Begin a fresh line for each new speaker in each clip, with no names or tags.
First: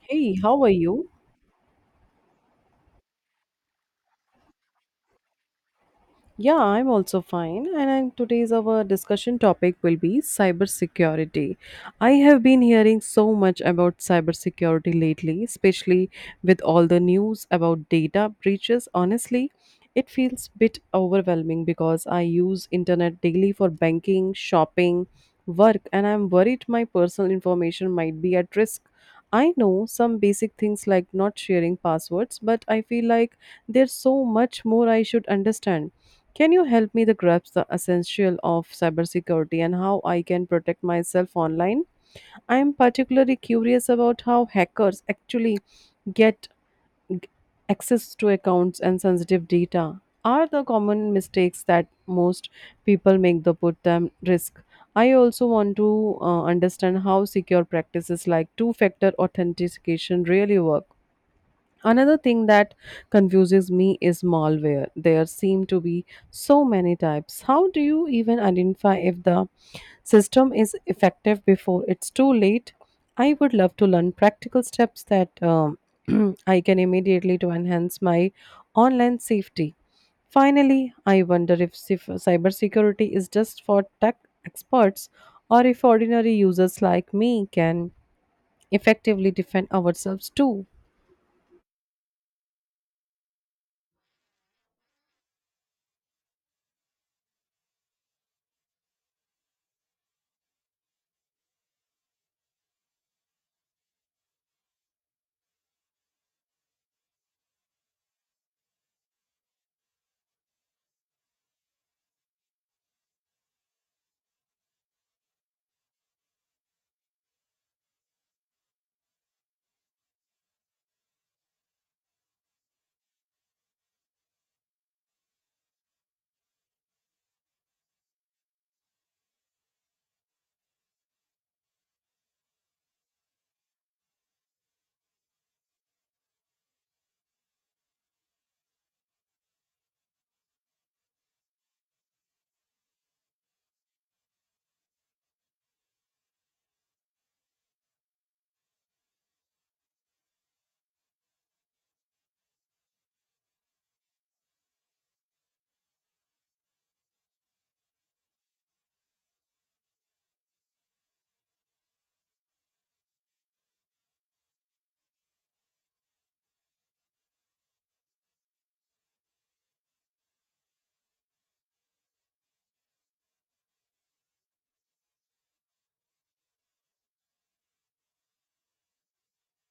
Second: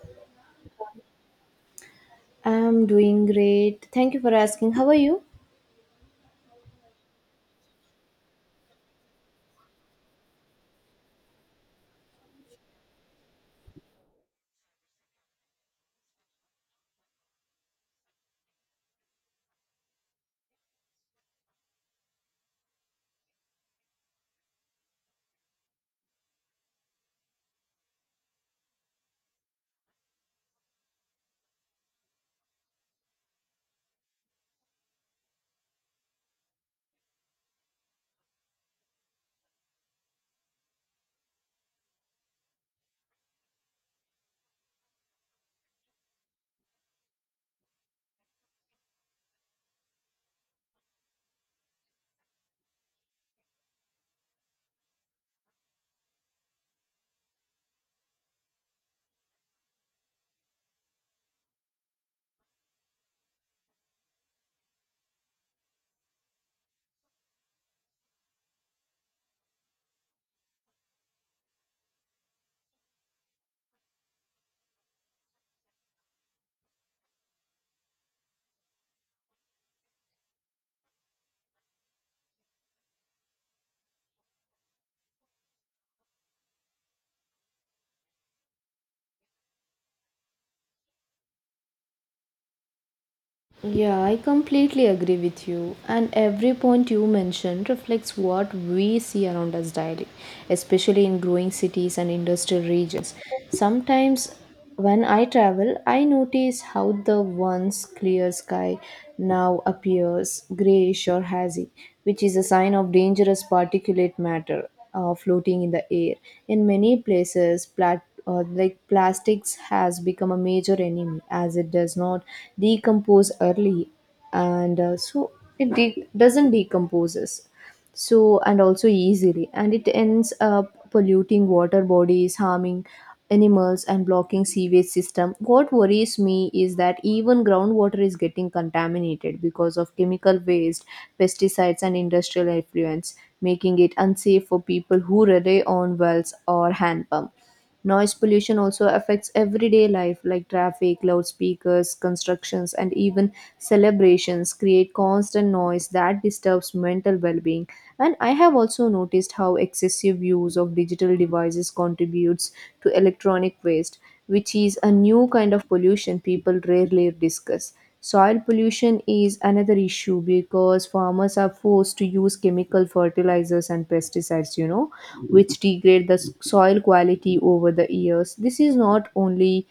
Hey, how are you?
I'm doing great. Thank you for asking. How are you?
Yeah, I'm also fine. Today's our discussion topic will be cybersecurity. I have been hearing so much about cybersecurity lately, especially with all the news about data breaches. Honestly, it feels bit overwhelming because I use internet daily for banking, shopping, work, and I'm worried my personal information might be at risk. I know some basic things like not sharing passwords, but I feel like there's so much more I should understand. Can you help me to grasp the essential of cybersecurity and how I can protect myself online? I am particularly curious about how hackers actually get g- access to accounts and sensitive data. Are the common mistakes that most people make that put them risk? I also want to understand how secure practices like two-factor authentication really work. Another thing that confuses me is malware. There seem to be so many types. How do you even identify if the system is effective before it's too late? I would love to learn practical steps that I can immediately to enhance my online safety. Finally, I wonder if cybersecurity is just for tech experts or if ordinary users like me can effectively defend ourselves too.
Yeah, I completely agree with you. And every point you mentioned reflects what we see around us daily, especially in growing cities and industrial regions. Sometimes when I travel, I notice how the once clear sky now appears grayish or hazy, which is a sign of dangerous particulate matter floating in the air. In many places, plastics has become a major enemy as it does not decompose early, and doesn't decomposes so and also easily, and it ends up polluting water bodies, harming animals and blocking sewage system. What worries me is that even groundwater is getting contaminated because of chemical waste, pesticides, and industrial effluents, making it unsafe for people who rely on wells or hand pump. Noise pollution also affects everyday life like traffic, loudspeakers, constructions, and even celebrations create constant noise that disturbs mental well being. And I have also noticed how excessive use of digital devices contributes to electronic waste, which is a new kind of pollution people rarely discuss. Soil pollution is another issue because farmers are forced to use chemical fertilizers and pesticides, you know, which degrade the soil quality over the years. This is not only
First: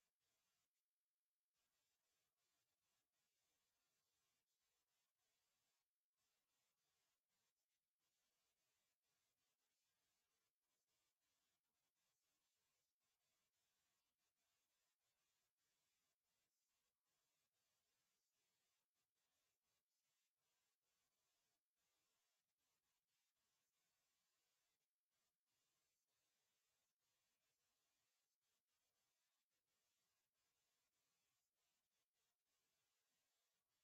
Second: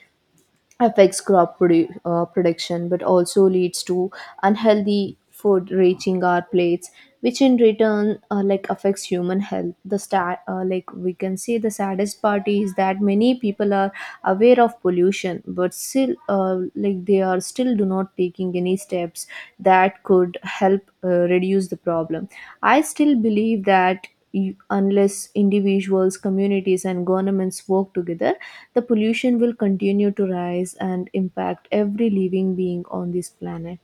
affects crop production but also leads to unhealthy food reaching our plates, which in return affects human health. The stat like we can say the saddest part is that many people are aware of pollution but still like they are still do not taking any steps that could help reduce the problem. I still believe that unless individuals, communities, and governments work together, the pollution will continue to rise and impact every living being on this planet.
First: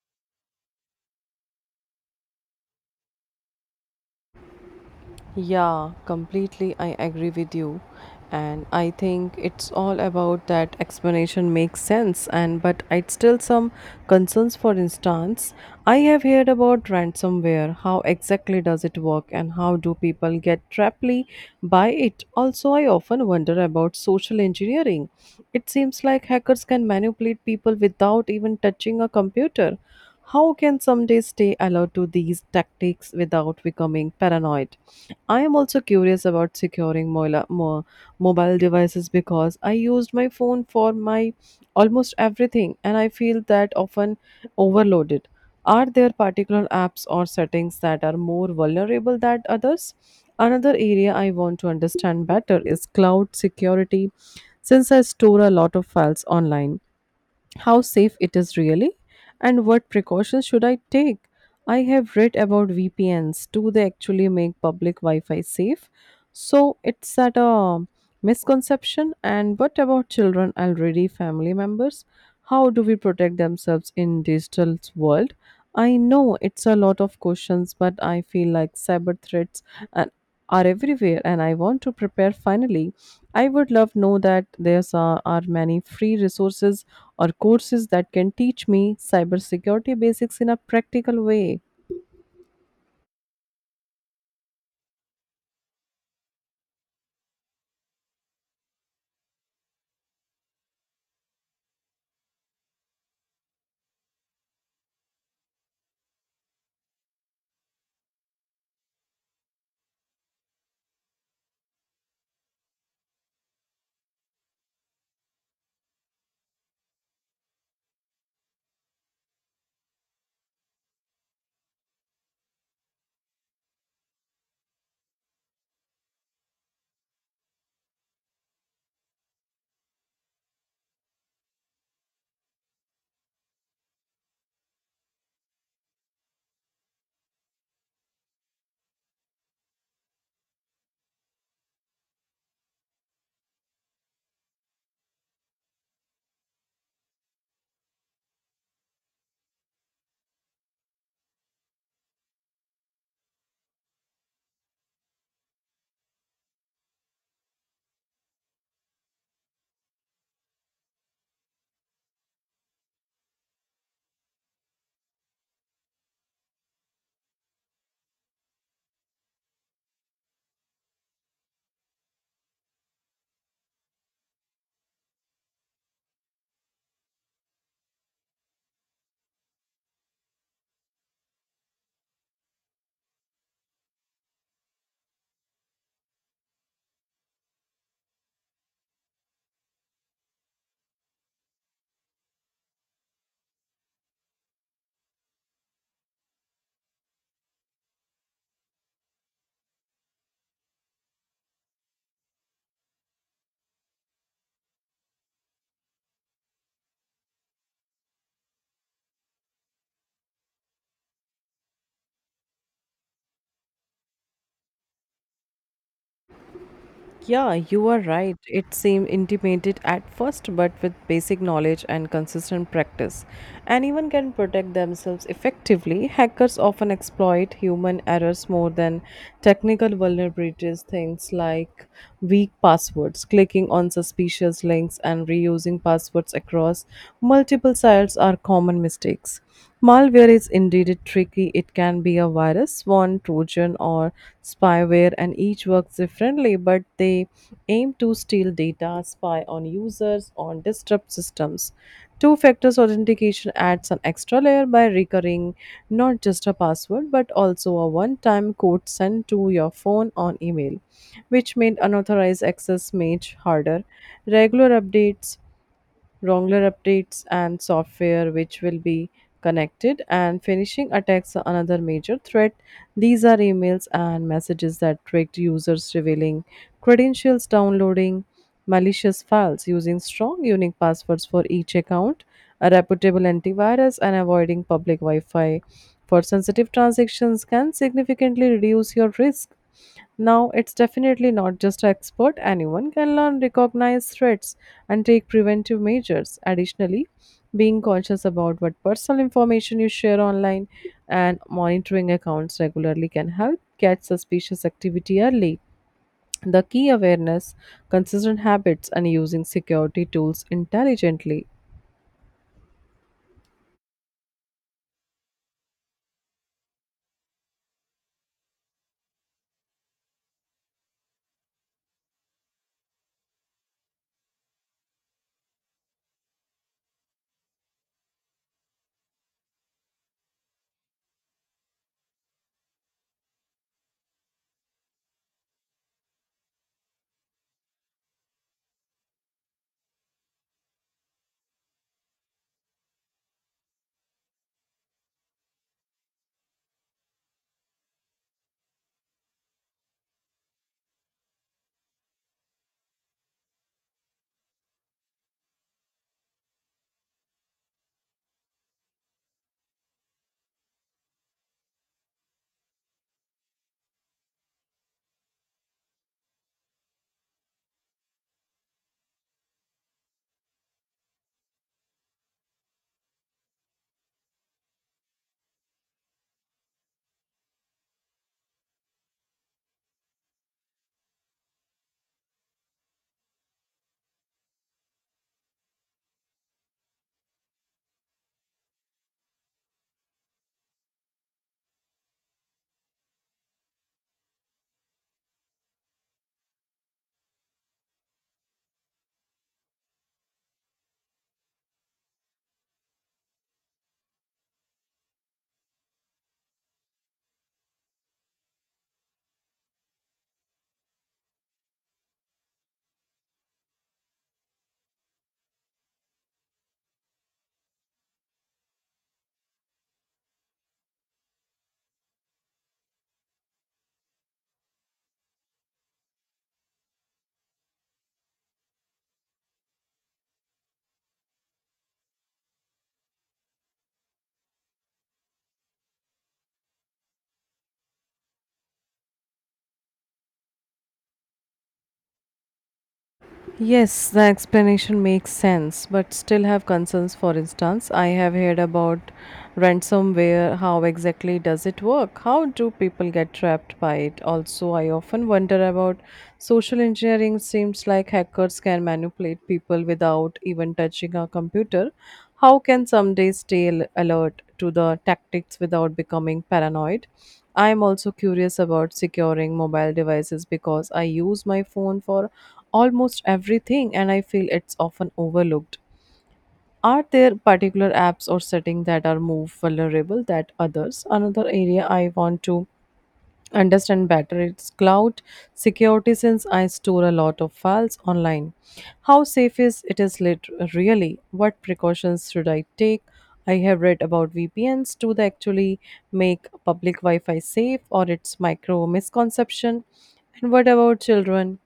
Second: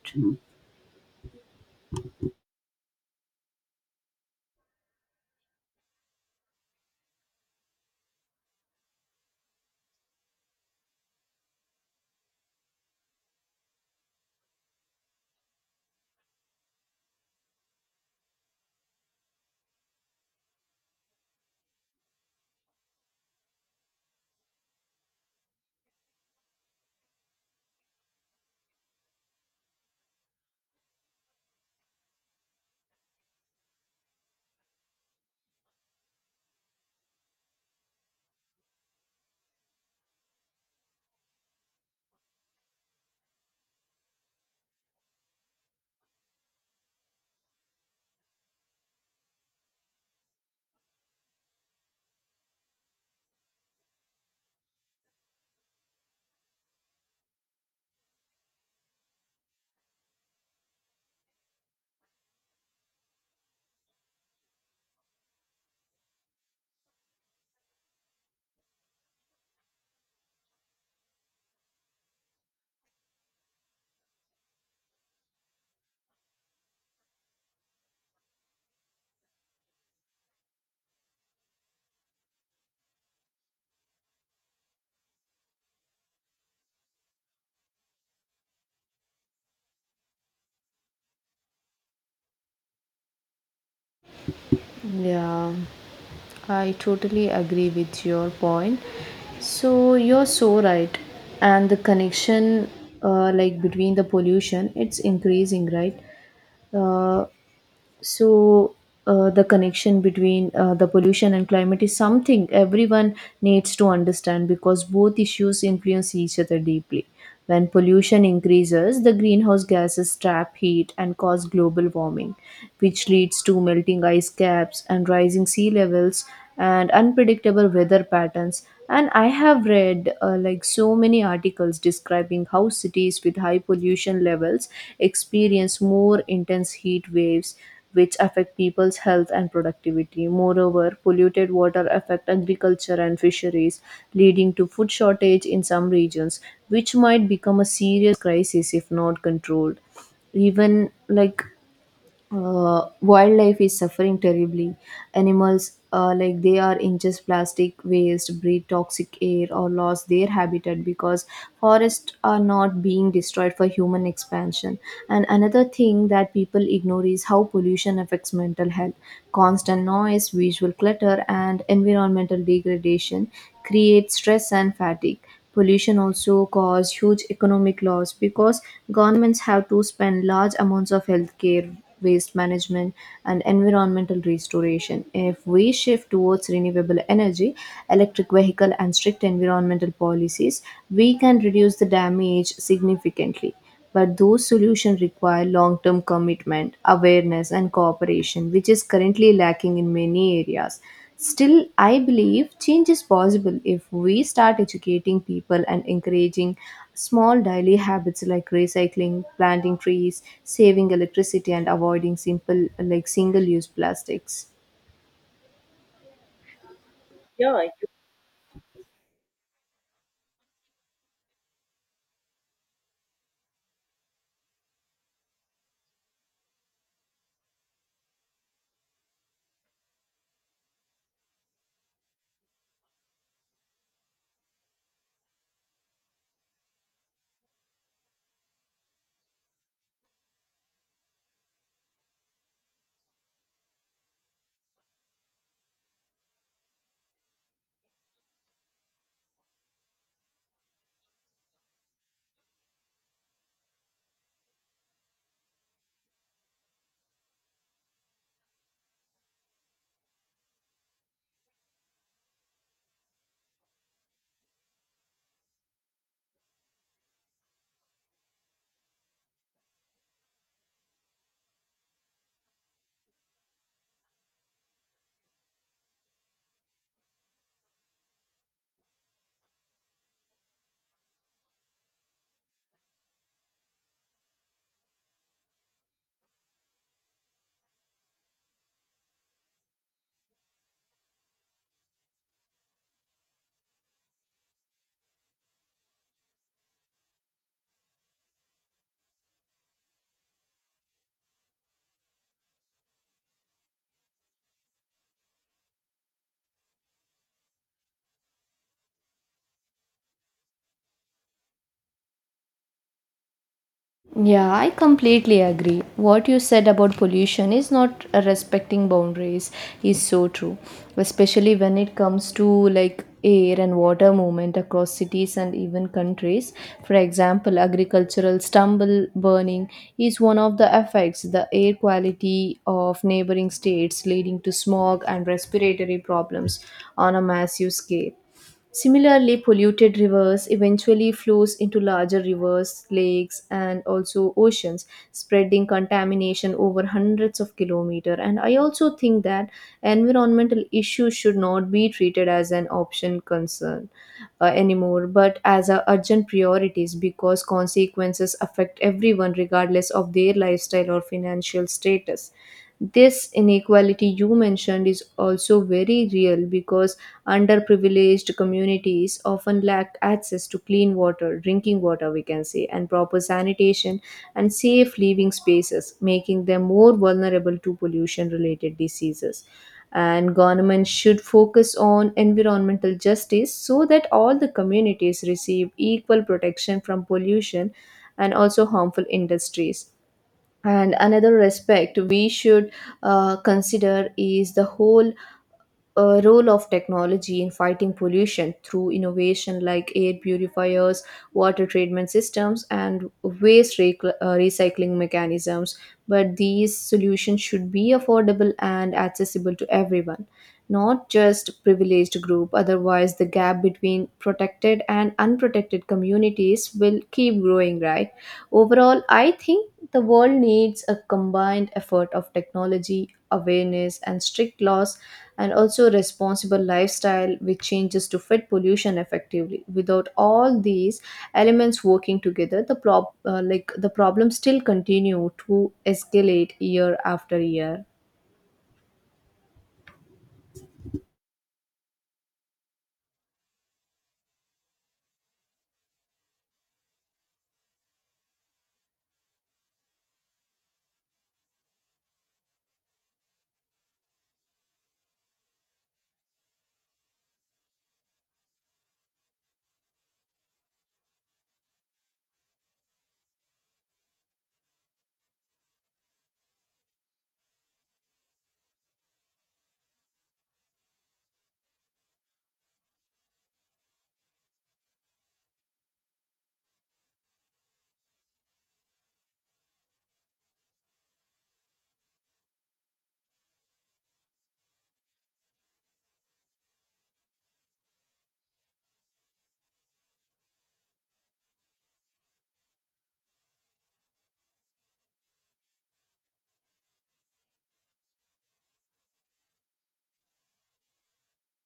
Yeah, completely. I agree with you. And I think it's all about that explanation makes sense. And but I'd still some concerns. For instance, I have heard about ransomware. How exactly does it work and how do people get traply by it? Also, I often wonder about social engineering. It seems like hackers can manipulate people without even touching a computer. How can someday stay alert to these tactics without becoming paranoid? I am also curious about securing mobile devices because I used my phone for my almost everything and I feel that often overloaded. Are there particular apps or settings that are more vulnerable than others? Another area I want to understand better is cloud security since I store a lot of files online. How safe it is really and what precautions should I take. I have read about VPNs. Do they actually make public Wi Fi safe? So it's at a misconception. And what about children already family members? How do we protect themselves in digital world? I know it's a lot of questions, but I feel like cyber threats and are everywhere and I want to prepare finally. I would love know that there are many free resources or courses that can teach me cybersecurity basics in a practical way.
Yeah, I totally agree with your point. So you're so right. And the connection, between the pollution, it's increasing, right? Uh, so the connection between the pollution and climate is something everyone needs to understand because both issues influence each other deeply. When pollution increases, the greenhouse gases trap heat and cause global warming, which leads to melting ice caps and rising sea levels and unpredictable weather patterns. And I have read so many articles describing how cities with high pollution levels experience more intense heat waves, which affect people's health and productivity. Moreover, polluted water affect agriculture and fisheries, leading to food shortage in some regions, which might become a serious crisis if not controlled. Even like wildlife is suffering terribly. Animals, they are ingest plastic waste, breathe toxic air, or lost their habitat because forests are not being destroyed for human expansion. And another thing that people ignore is how pollution affects mental health. Constant noise, visual clutter, and environmental degradation create stress and fatigue. Pollution also cause huge economic loss because governments have to spend large amounts of health care, waste management, and environmental restoration. If we shift towards renewable energy, electric vehicle, and strict environmental policies, we can reduce the damage significantly. But those solutions require long term commitment, awareness, and cooperation, which is currently lacking in many areas. Still, I believe change is possible if we start educating people and encouraging small daily habits like recycling, planting trees, saving electricity, and avoiding simple like single use plastics.
Yeah,
Yeah,
you are right. It seemed intimidated at first, but with basic knowledge and consistent practice, anyone can protect themselves effectively. Hackers often exploit human errors more than technical vulnerabilities. Things like weak passwords, clicking on suspicious links, and reusing passwords across multiple sites are common mistakes. Malware is indeed tricky. It can be a virus, swan, trojan, or spyware, and each works differently, but they aim to steal data, spy on users, or disrupt systems. Two factor authentication adds an extra layer by recurring not just a password but also a one time code sent to your phone or email, which made unauthorized access much harder. Regular updates, wrongler updates, and software which will be connected and phishing attacks are another major threat. These are emails and messages that tricked users revealing credentials, downloading malicious files. Using strong, unique passwords for each account, a reputable antivirus, and avoiding public Wi Fi for sensitive transactions can significantly reduce your risk. Now, it's definitely not just expert. Anyone can learn, recognize threats, and take preventive measures. Additionally, being conscious about what personal information you share online and monitoring accounts regularly can help catch suspicious activity early. The key awareness, consistent habits, and using security tools intelligently.
Yeah, I completely agree. What you said about pollution is not respecting boundaries is so true, especially when it comes to like air and water movement across cities and even countries. For example, agricultural stubble burning is one of the effects the air quality of neighboring states, leading to smog and respiratory problems on a massive scale. Similarly, polluted rivers eventually flows into larger rivers, lakes, and also oceans, spreading contamination over hundreds of kilometers. And I also think that environmental issues should not be treated as an option concern anymore, but as a urgent priorities because consequences affect everyone regardless of their lifestyle or financial status. This inequality you mentioned is also very real because underprivileged communities often lack access to clean water, drinking water, we can say, and proper sanitation and safe living spaces, making them more vulnerable to pollution related diseases. And government should focus on environmental justice so that all the communities receive equal protection from pollution and also harmful industries. And another aspect we should consider is the whole role of technology in fighting pollution through innovation like air purifiers, water treatment systems, and waste recycling mechanisms. But these solutions should be affordable and accessible to everyone, not just privileged group. Otherwise, the gap between protected and unprotected communities will keep growing. Right? Overall, I think the world needs a combined effort of technology, awareness, and strict laws and also responsible lifestyle with changes to fit pollution effectively. Without all these elements working together, the problem still continue to escalate year after year.
Yes, the explanation makes sense, but still have concerns. For instance, I have heard about ransomware. How exactly does it work? How do people get trapped by it? Also, I often wonder about social engineering. Seems like hackers can manipulate people without even touching a computer. How can someday alert to the tactics without becoming paranoid? I'm also curious about securing mobile devices because I use my phone for almost everything and I feel it's often overlooked. Are there particular apps or settings that are more vulnerable than others? Another area I want to understand better is cloud security since I store a lot of files online. How safe is it is lit- really, what precautions should I take? I have read about VPNs. Do they actually make public Wi-Fi safe or it's micro misconception? And what about children,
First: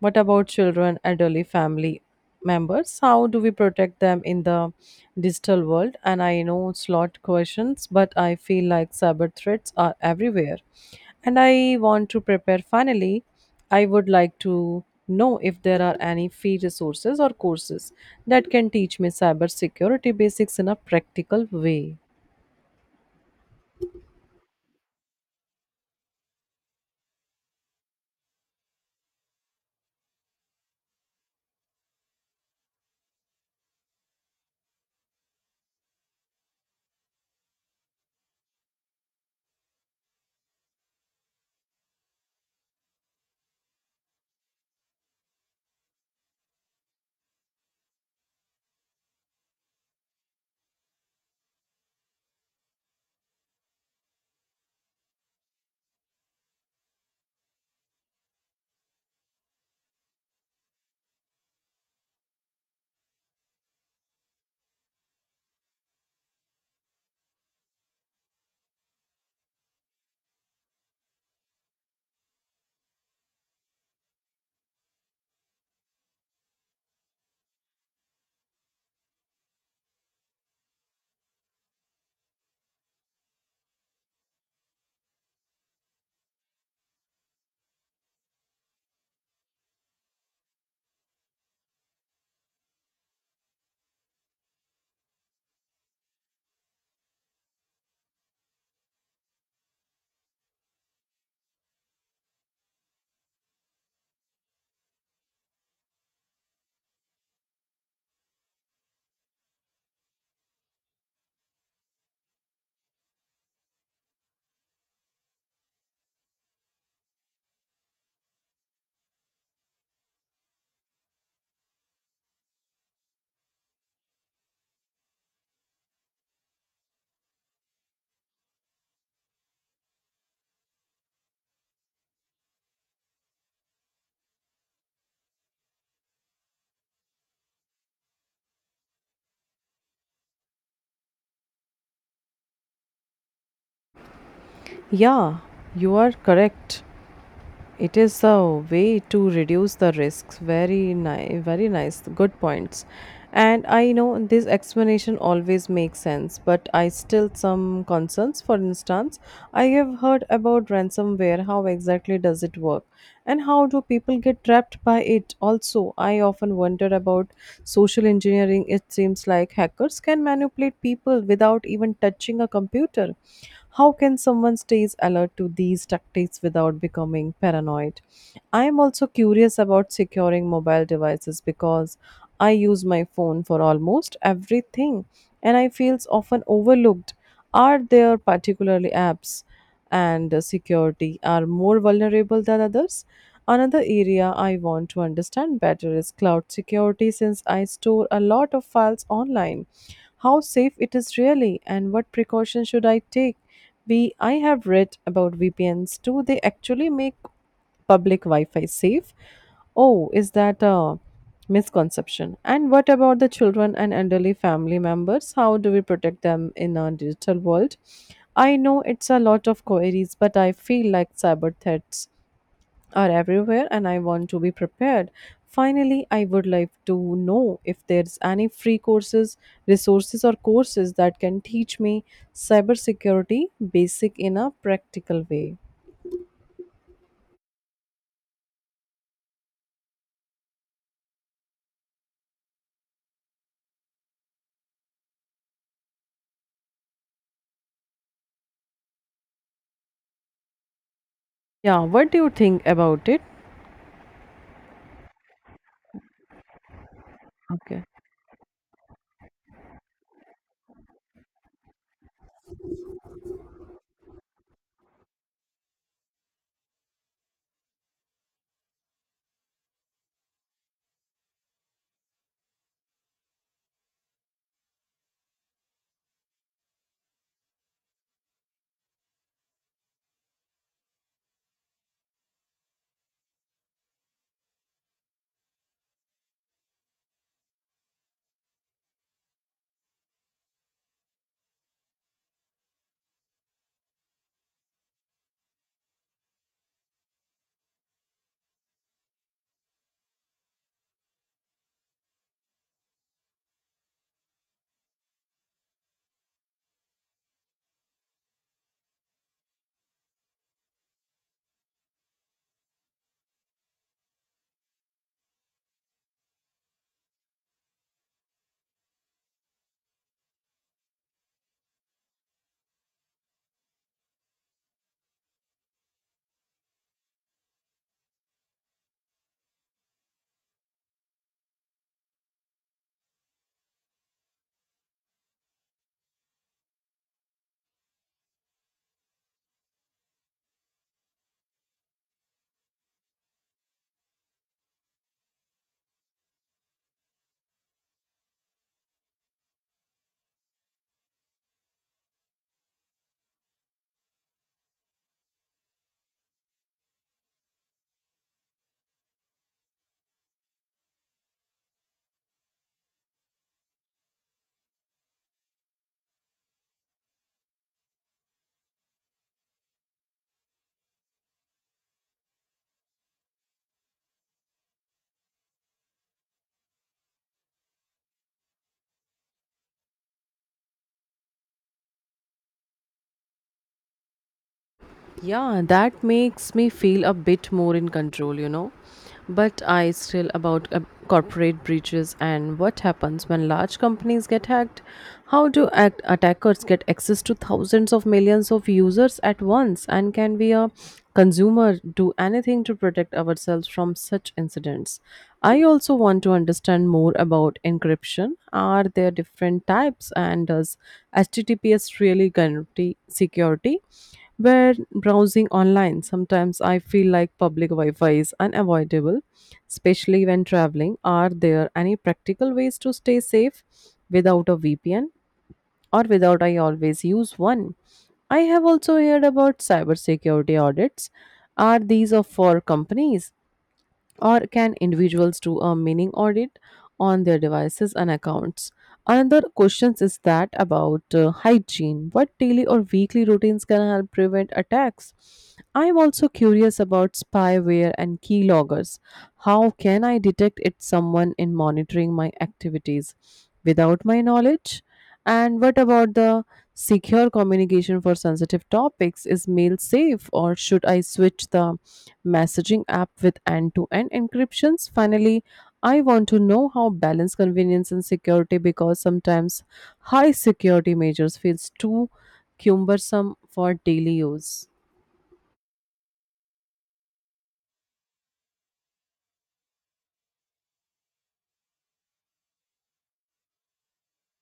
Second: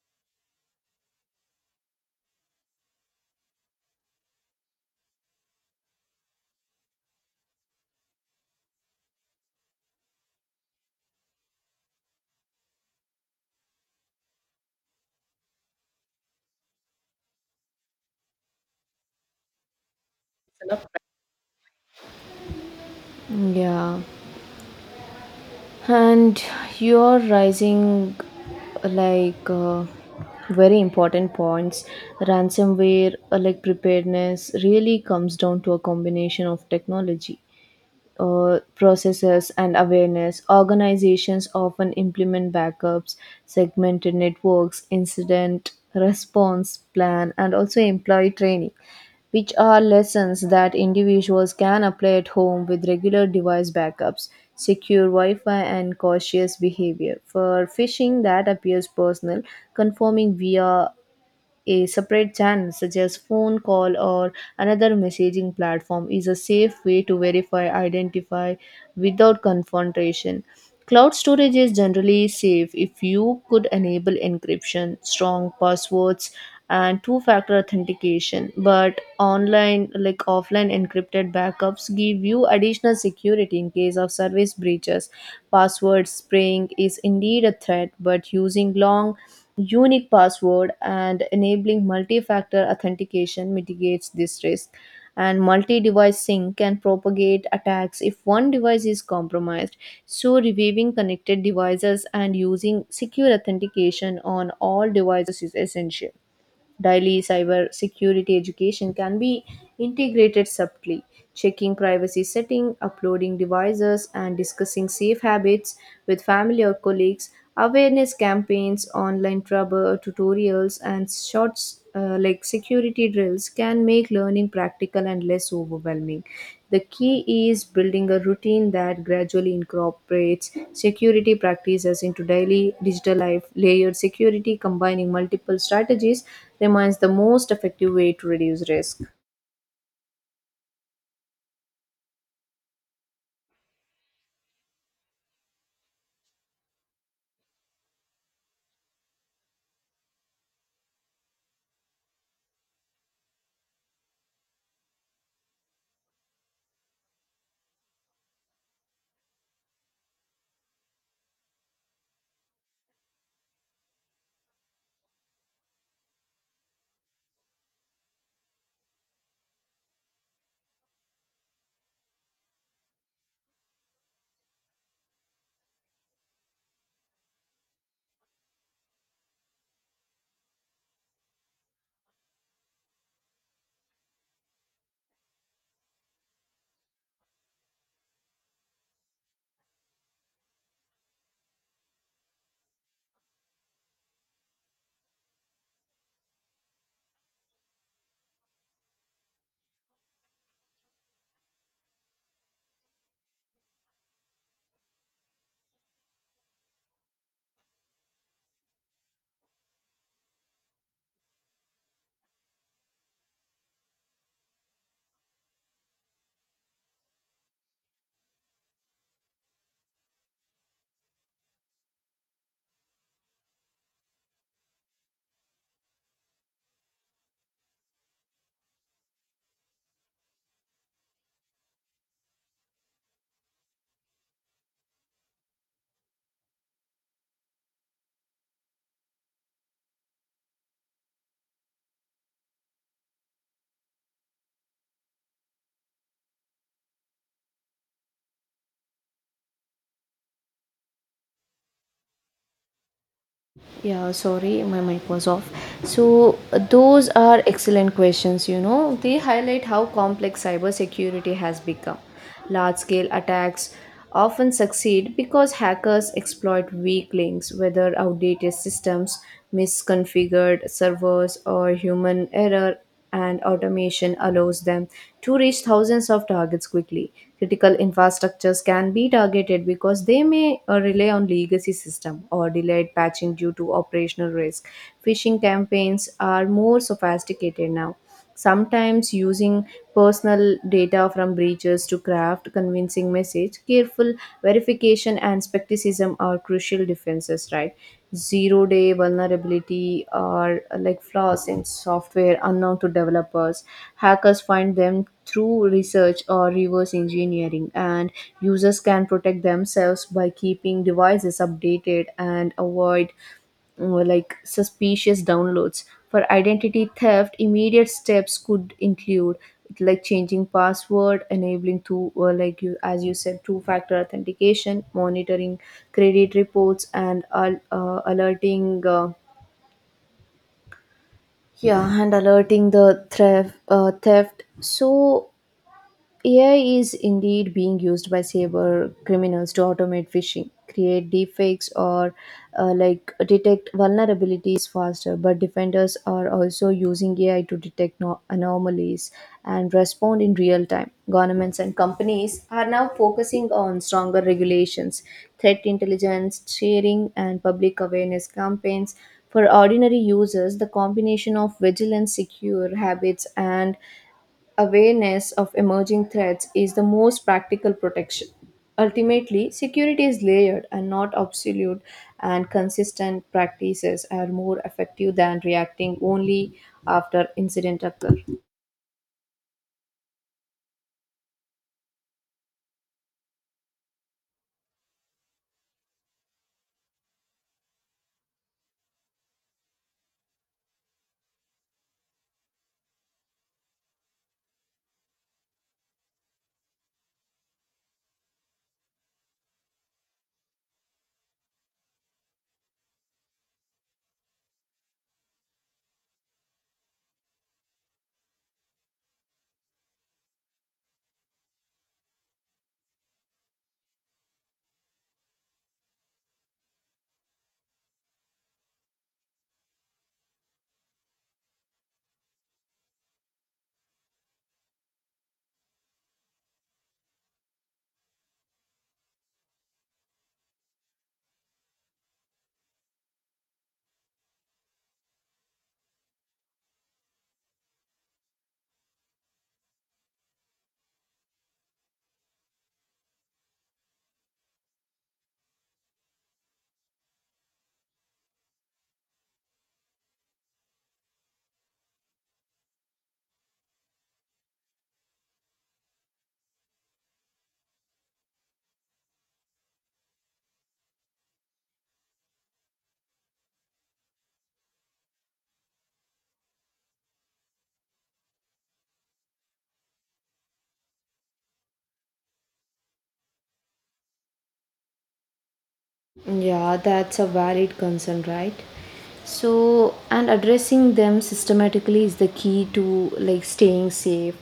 elderly family members? How do we protect them in the digital world? And I know it's lot questions, but I feel like cyber threats are everywhere. And I want to prepare finally. I would like to know if there are any free resources or courses that can teach me cyber security basics in a practical way.
Yeah, and you're rising like uh, very important points. Ransomware, preparedness, really comes down to a combination of technology, processes, and awareness. Organizations often implement backups, segmented networks, incident response plan, and also employee training, which are lessons that individuals can apply at home with regular device backups, secure Wi Fi, and cautious behavior. For phishing that appears personal, confirming via a separate channel, such as phone call or another messaging platform, is a safe way to verify identify without confrontation. Cloud storage is generally safe if you could enable encryption, strong passwords, and two factor authentication. But online, like offline encrypted backups, give you additional security in case of service breaches. Password spraying is indeed a threat, but using long unique password and enabling multi-factor authentication mitigates this risk. And multi-device sync can propagate attacks if one device is compromised, so reviewing connected devices and using secure authentication on all devices is essential. Daily cyber security education can be integrated subtly, checking privacy setting, uploading devices, and discussing safe habits with family or colleagues. Awareness campaigns, online trouble tutorials, and short security drills can make learning practical and less overwhelming. The key is building a routine that gradually incorporates security practices into daily digital life. Layered security combining multiple strategies remains the most effective way to reduce risk.
Yeah, you are correct. It is a way to reduce the risks. Very nice, very nice. Good points. And I know this explanation always makes sense, but I still some concerns. For instance, I have heard about ransomware. How exactly does it work? And how do people get trapped by it? Also, I often wonder about social engineering. It seems like hackers can manipulate people without even touching a computer. How can someone stays alert to these tactics without becoming paranoid? I am also curious about securing mobile devices because I use my phone for almost everything and I feel often overlooked. Are there particularly apps and security are more vulnerable than others. Another area I want to understand better is cloud security since I store a lot of files online. How safe it is really and what precautions should I take? We I have read about VPNs. Do they actually make public Wi-Fi safe? Oh, is that a misconception? And what about the children and elderly family members? How do we protect them in a digital world? I know it's a lot of queries, but I feel like cyber threats are everywhere and I want to be prepared. Finally, I would like to know if there's any free courses, resources, or courses that can teach me cybersecurity basic in a practical way. Yeah, what do you think about it?
Yeah, sorry, my mic was off. So, those are
Okay.
excellent questions, you know. They highlight how complex cybersecurity has become. Large scale attacks often succeed because hackers exploit weak links, whether outdated systems, misconfigured servers, or human error, and automation allows them to reach thousands of targets quickly. Critical infrastructures can be targeted because they may rely on legacy system or delayed patching due to operational risk. Phishing campaigns are more sophisticated now, sometimes using personal data from breaches to craft convincing message. Careful verification and skepticism are crucial defenses, right? Zero day vulnerability are flaws in software unknown to developers. Hackers find them through research or reverse engineering, and users can protect themselves by keeping devices updated and avoid suspicious downloads. For identity theft, immediate steps could include like changing password, enabling two or like you as you said two factor authentication, monitoring credit reports, and alerting. Yeah, and alerting the theft. So AI is indeed being used by cyber criminals to automate phishing, create deepfakes, or detect vulnerabilities faster. But defenders are also using AI to detect anomalies and respond in real time. Governments and companies are now focusing on stronger regulations, threat intelligence sharing, and public awareness campaigns. For ordinary users, the combination of vigilant, secure habits, and awareness of emerging threats is the most practical protection. Ultimately, security is layered and not absolute, and consistent practices are more effective than reacting only after incident occur.
Yeah, that makes me feel a bit more in control, you know. But I still about corporate breaches and what happens when large companies get hacked? How do attackers get access to thousands of millions of users at once? And can we, a consumer, do anything to protect ourselves from such incidents? I also want to understand more about encryption. Are there different types, and does HTTPS really guarantee security? Where browsing online, sometimes I feel like public Wi Fi is unavoidable, especially when traveling. Are there any practical ways to stay safe without a VPN or without I always use one? I have also heard about cybersecurity audits. Are these are for companies or can individuals do a mini audit on their devices and accounts? Another question is that about hygiene. What daily or weekly routines can help prevent attacks? I am also curious about spyware and keyloggers. How can I detect it's someone in monitoring my activities without my knowledge? And what about the secure communication for sensitive topics? Is mail safe or should I switch the messaging app with end to end encryptions? Finally, I want to know how balance convenience and security because sometimes high security measures feels too cumbersome for daily use.
Yeah, that's a valid concern, right? So, and addressing them systematically is the key to like staying safe.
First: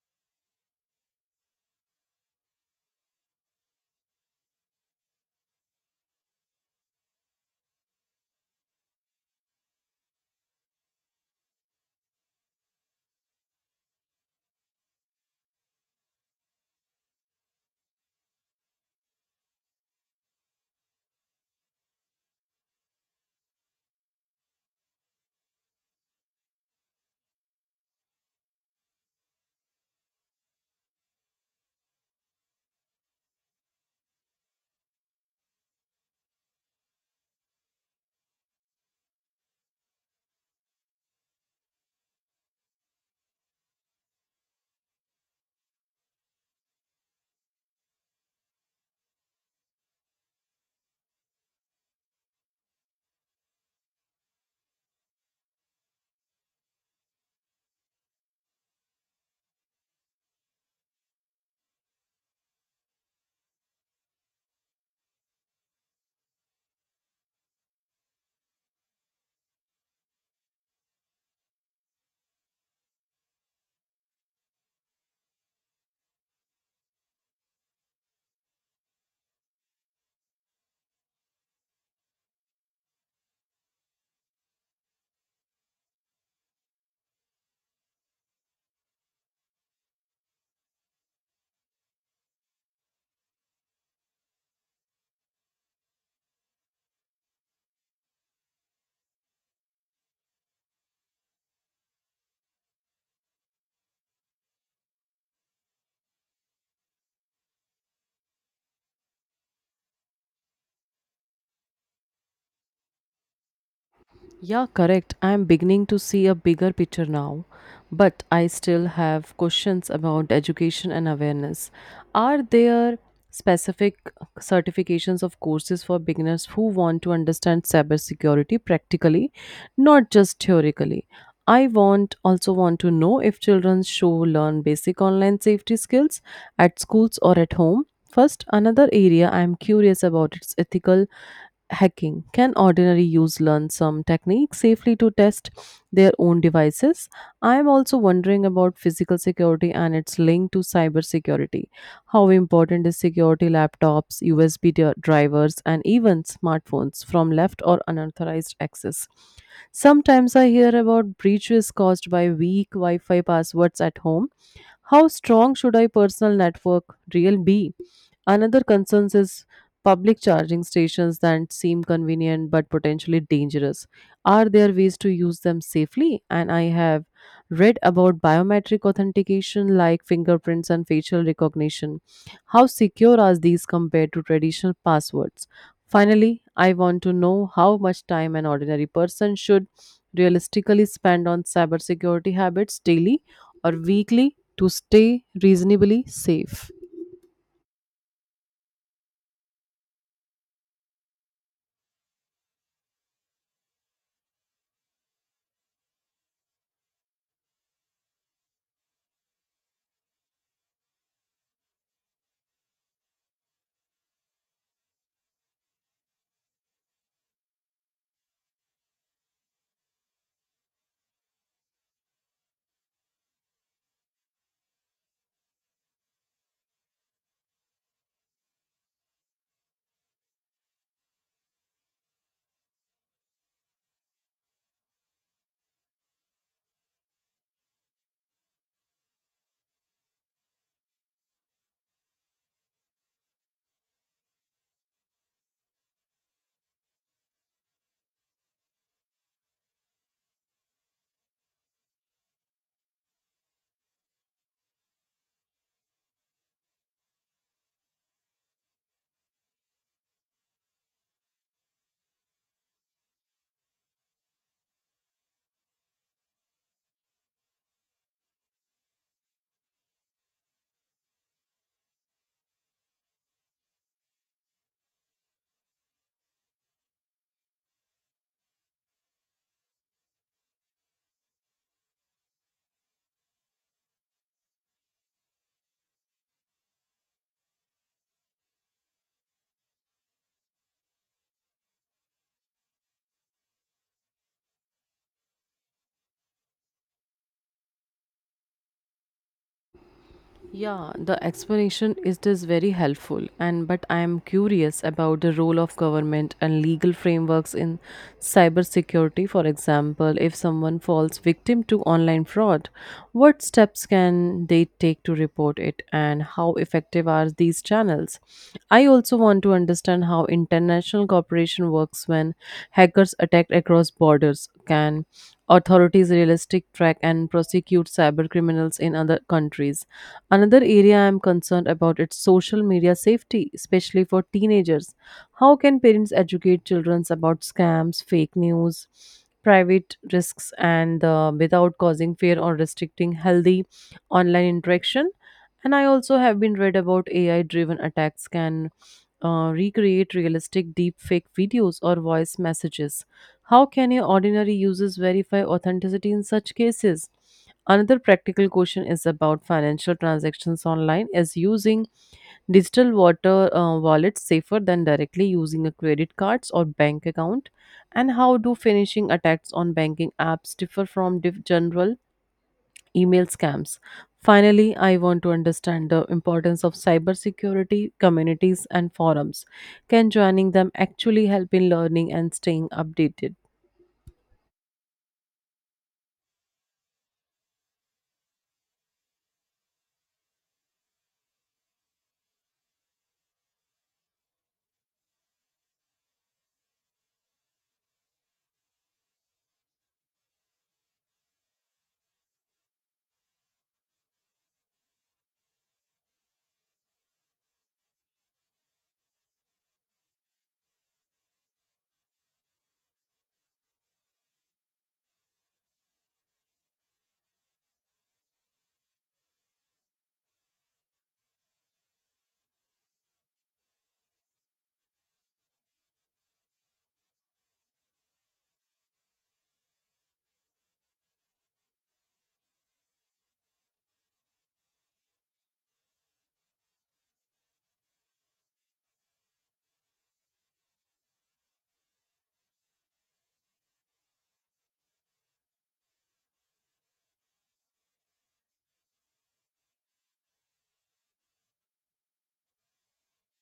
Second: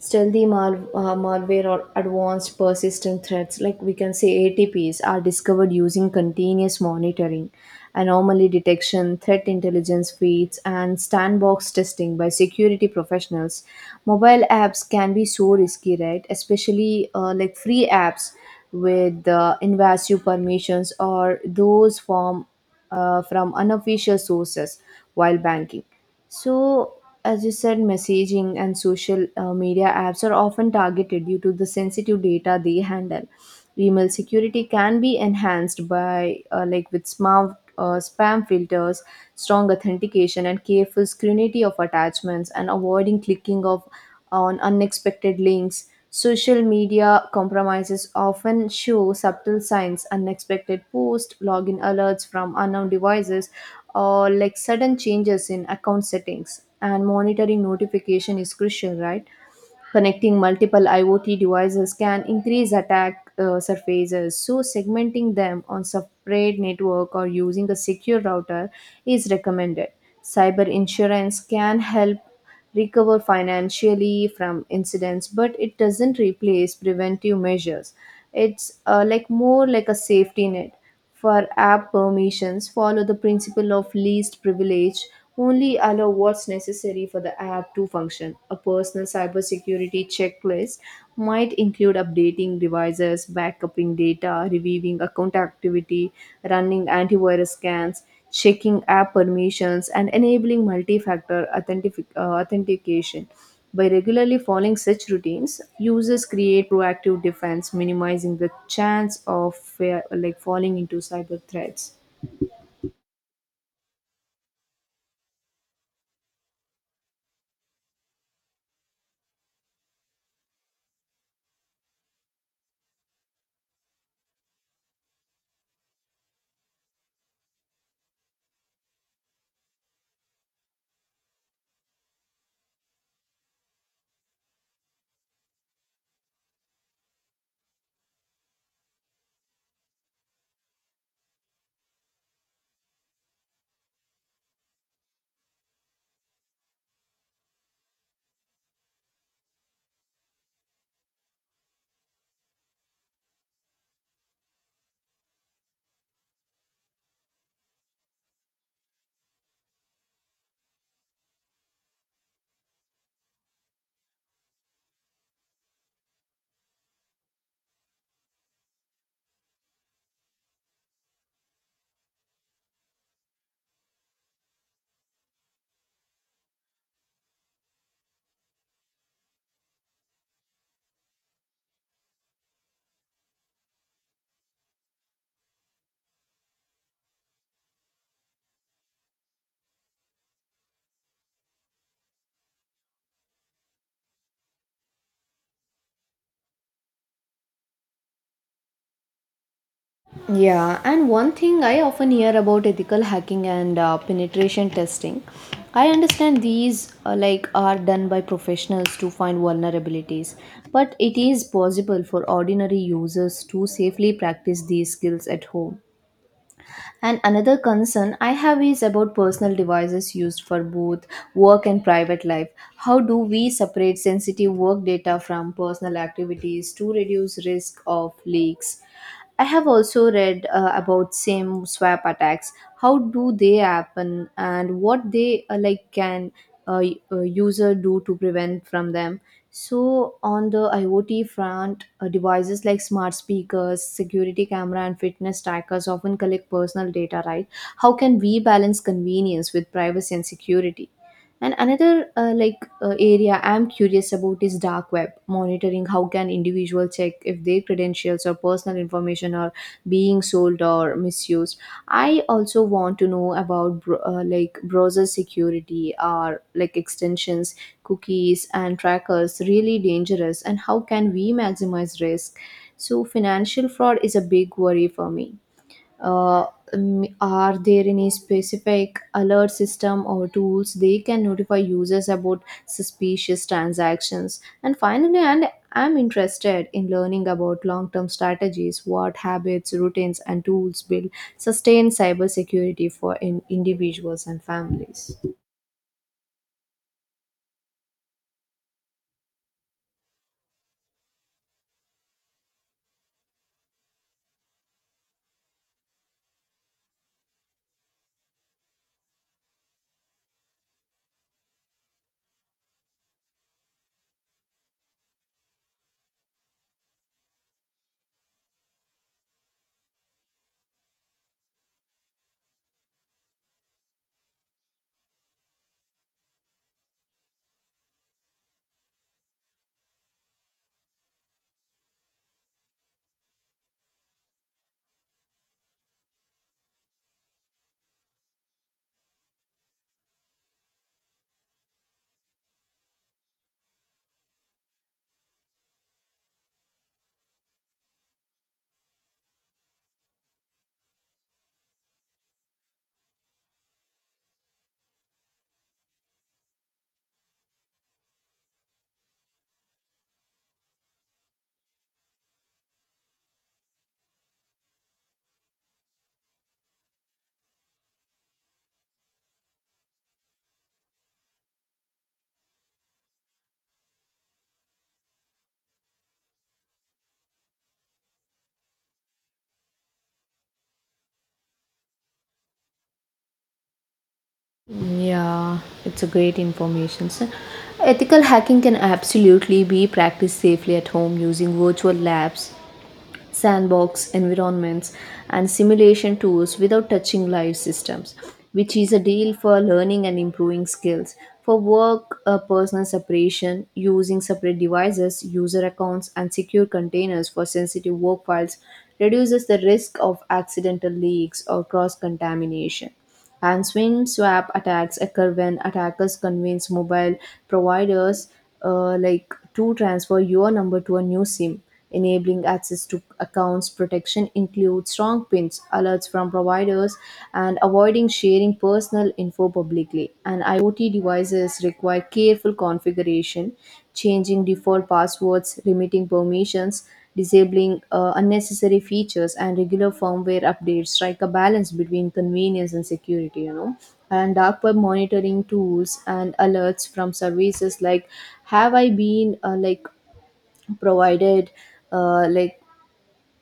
Stealthy malware or advanced persistent threats, like we can say ATPs, are discovered using continuous monitoring, anomaly detection, threat intelligence feeds, and sandbox testing by security professionals. Mobile apps can be so risky, right? Especially free apps with invasive permissions or those from unofficial sources while banking. So, as you said, messaging and social media apps are often targeted due to the sensitive data they handle. Email security can be enhanced by with smart spam filters, strong authentication, and careful scrutiny of attachments, and avoiding clicking of on unexpected links. Social media compromises often show subtle signs: unexpected posts, login alerts from unknown devices, or like sudden changes in account settings, and monitoring notification is crucial, right? Connecting multiple IoT devices can increase attack surfaces, so segmenting them on separate network or using a secure router is recommended. Cyber insurance can help recover financially from incidents, but it doesn't replace preventive measures. It's more like a safety net. For app permissions, follow the principle of least privilege, only allow what's necessary for the app to function. A personal cybersecurity checklist might include updating devices, backupping data, reviewing account activity, running antivirus scans, checking app permissions, and enabling multi factor authentication. By regularly following such routines, users create proactive defense, minimizing the chance of falling into cyber threats.
Yeah, correct. I'm beginning to see a bigger picture now, but I still have questions about education and awareness. Are there specific certifications of courses for beginners who want to understand cybersecurity practically, not just theoretically? I want to know if children show learn basic online safety skills at schools or at home. First, another area I'm curious about is ethical hacking. Can ordinary users learn some techniques safely to test their own devices? I am also wondering about physical security and its link to cyber security. How important is security laptops, drivers, and even smartphones from left or unauthorized access? Sometimes I hear about breaches caused by weak Wi Fi passwords at home. How strong should I personal network real be? Another concern is public charging stations that seem convenient but potentially dangerous. Are there ways to use them safely? And I have read about biometric authentication like fingerprints and facial recognition. How secure are these compared to traditional passwords? Finally, I want to know how much time an ordinary person should realistically spend on cybersecurity habits daily or weekly to stay reasonably safe.
Yeah, and one thing I often hear about ethical hacking and penetration testing, I understand these are done by professionals to find vulnerabilities, but it is possible for ordinary users to safely practice these skills at home. And another concern I have is about personal devices used for both work and private life. How do we separate sensitive work data from personal activities to reduce risk of leaks? I have also read about SIM swap attacks. How do they happen and what they can user do to prevent from them? So on the IoT front, devices like smart speakers, security camera, and fitness trackers often collect personal data, right? How can we balance convenience with privacy and security? And another area I'm curious about is dark web monitoring. How can individuals check if their credentials or personal information are being sold or misused? I also want to know about browser security or like extensions, cookies, and trackers really dangerous and how can we maximize risk? So financial fraud is a big worry for me. Uh, are there any specific alert system or tools they can notify users about suspicious transactions? And finally, and I'm interested in learning about long-term strategies, what habits, routines, and tools will sustain cybersecurity for in individuals and families.
Yeah, the explanation is this very helpful and but I am curious about the role of government and legal frameworks in cybersecurity. For example, if someone falls victim to online fraud, what steps can they take to report it and how effective are these channels? I also want to understand how international cooperation works when hackers attack across borders. Can authorities realistic track and prosecute cyber criminals in other countries? Another area I am concerned about is social media safety, especially for teenagers. How can parents educate children about scams, fake news, private risks, and without causing fear or restricting healthy online interaction? And I also have been read about AI driven attacks can recreate realistic deepfake videos or voice messages. How can your ordinary users verify authenticity in such cases? Another practical question is about financial transactions online. Is using digital water wallets safer than directly using a credit cards or bank account? And how do phishing attacks on banking apps differ from general email scams? Finally, I want to understand the importance of cybersecurity communities and forums. Can joining them actually help in learning and staying updated?
Yeah, it's a great information, sir. Ethical hacking can absolutely be practiced safely at home using virtual labs, sandbox environments, and simulation tools without touching live systems, which is a deal for learning and improving skills. For work, a personal separation using separate devices, user accounts, and secure containers for sensitive work files reduces the risk of accidental leaks or cross contamination. And SWIN swap attacks occur when attackers convince mobile providers to transfer your number to a new SIM. Enabling access to accounts protection includes strong pins, alerts from providers, and avoiding sharing personal info publicly. And IoT devices require careful configuration, changing default passwords, limiting permissions, disabling unnecessary features, and regular firmware updates strike a balance between convenience and security, you know. And dark web monitoring tools and alerts from services like Have I Been provided uh, like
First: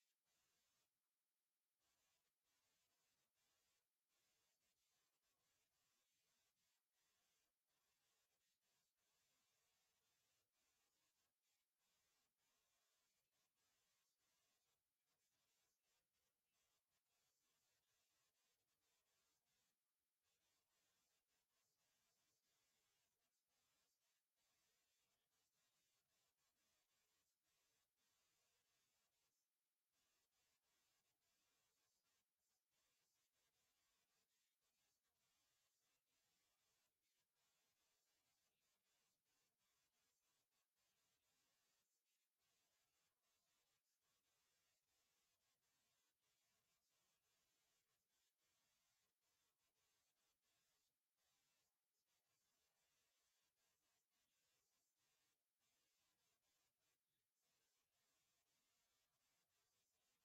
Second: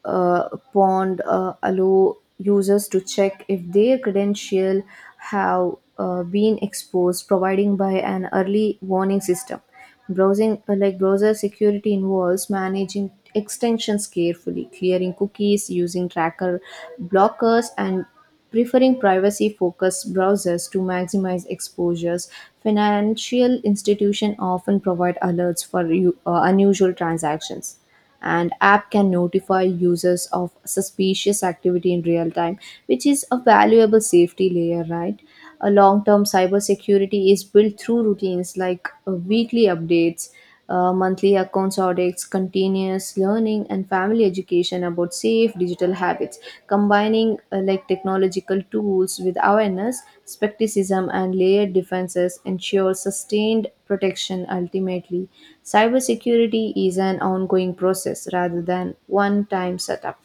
uh, pond allow users to check if their credential have been exposed, providing by an early warning system. Browsing browser security involves managing extensions carefully, clearing cookies, using tracker blockers, and preferring privacy focused browsers to maximize exposures. Financial institutions often provide alerts for unusual transactions, and app can notify users of suspicious activity in real time, which is a valuable safety layer, right? A long term cybersecurity is built through routines like weekly updates, monthly accounts audits, continuous learning, and family education about safe digital habits. Combining technological tools with awareness, skepticism, and layered defenses ensure sustained protection. Ultimately, cybersecurity is an ongoing process rather than one time setup.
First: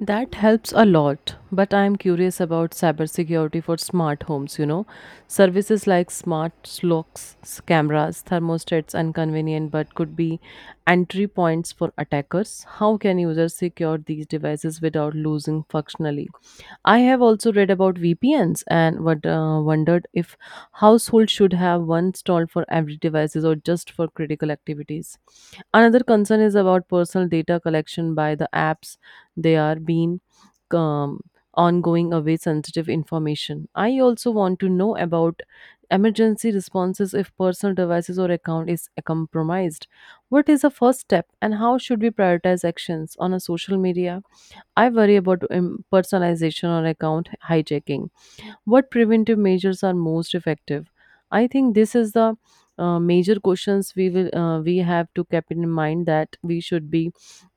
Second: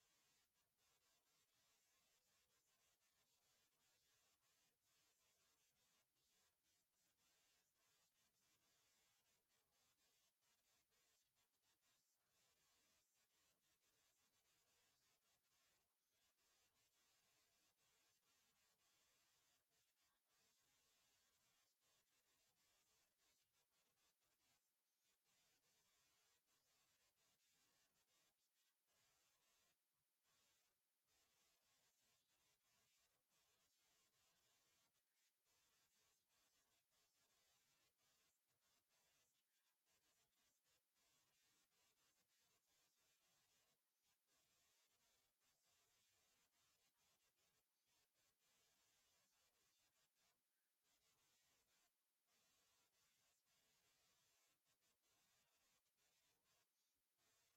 That helps a lot, but I am curious about cybersecurity for smart homes, you know. Services like smart locks, cameras, thermostats and convenient but could be entry points for attackers. How can users secure these devices without losing functionally? I have also read about VPNs and what wondered if households should have one installed for every devices or just for critical activities. Another concern is about personal data collection by the apps. They are being um, ongoing away sensitive information. I also want to know about emergency responses if personal devices or account is compromised. What is the first step and how should we prioritize actions on a social media? I worry about personalization or account hijacking. What preventive measures are most effective? I think this is the major questions we will we have to keep in mind that we should be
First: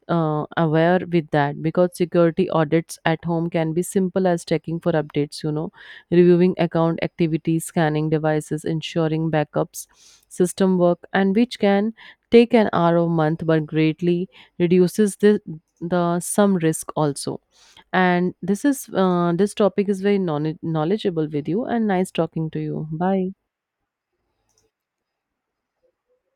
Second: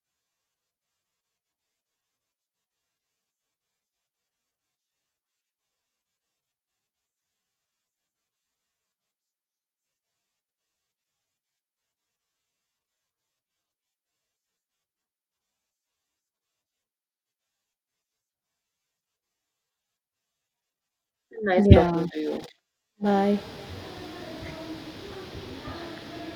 aware with that. Because security audits at home can be simple as checking for updates, you know, reviewing account activity, scanning devices, ensuring backups system work, and which can take an hour a month but greatly reduces the some risk also. And this is this topic is very knowledgeable with you
Nice
and
yeah talking
nice
to you.
talking to you. Bye.
Bye.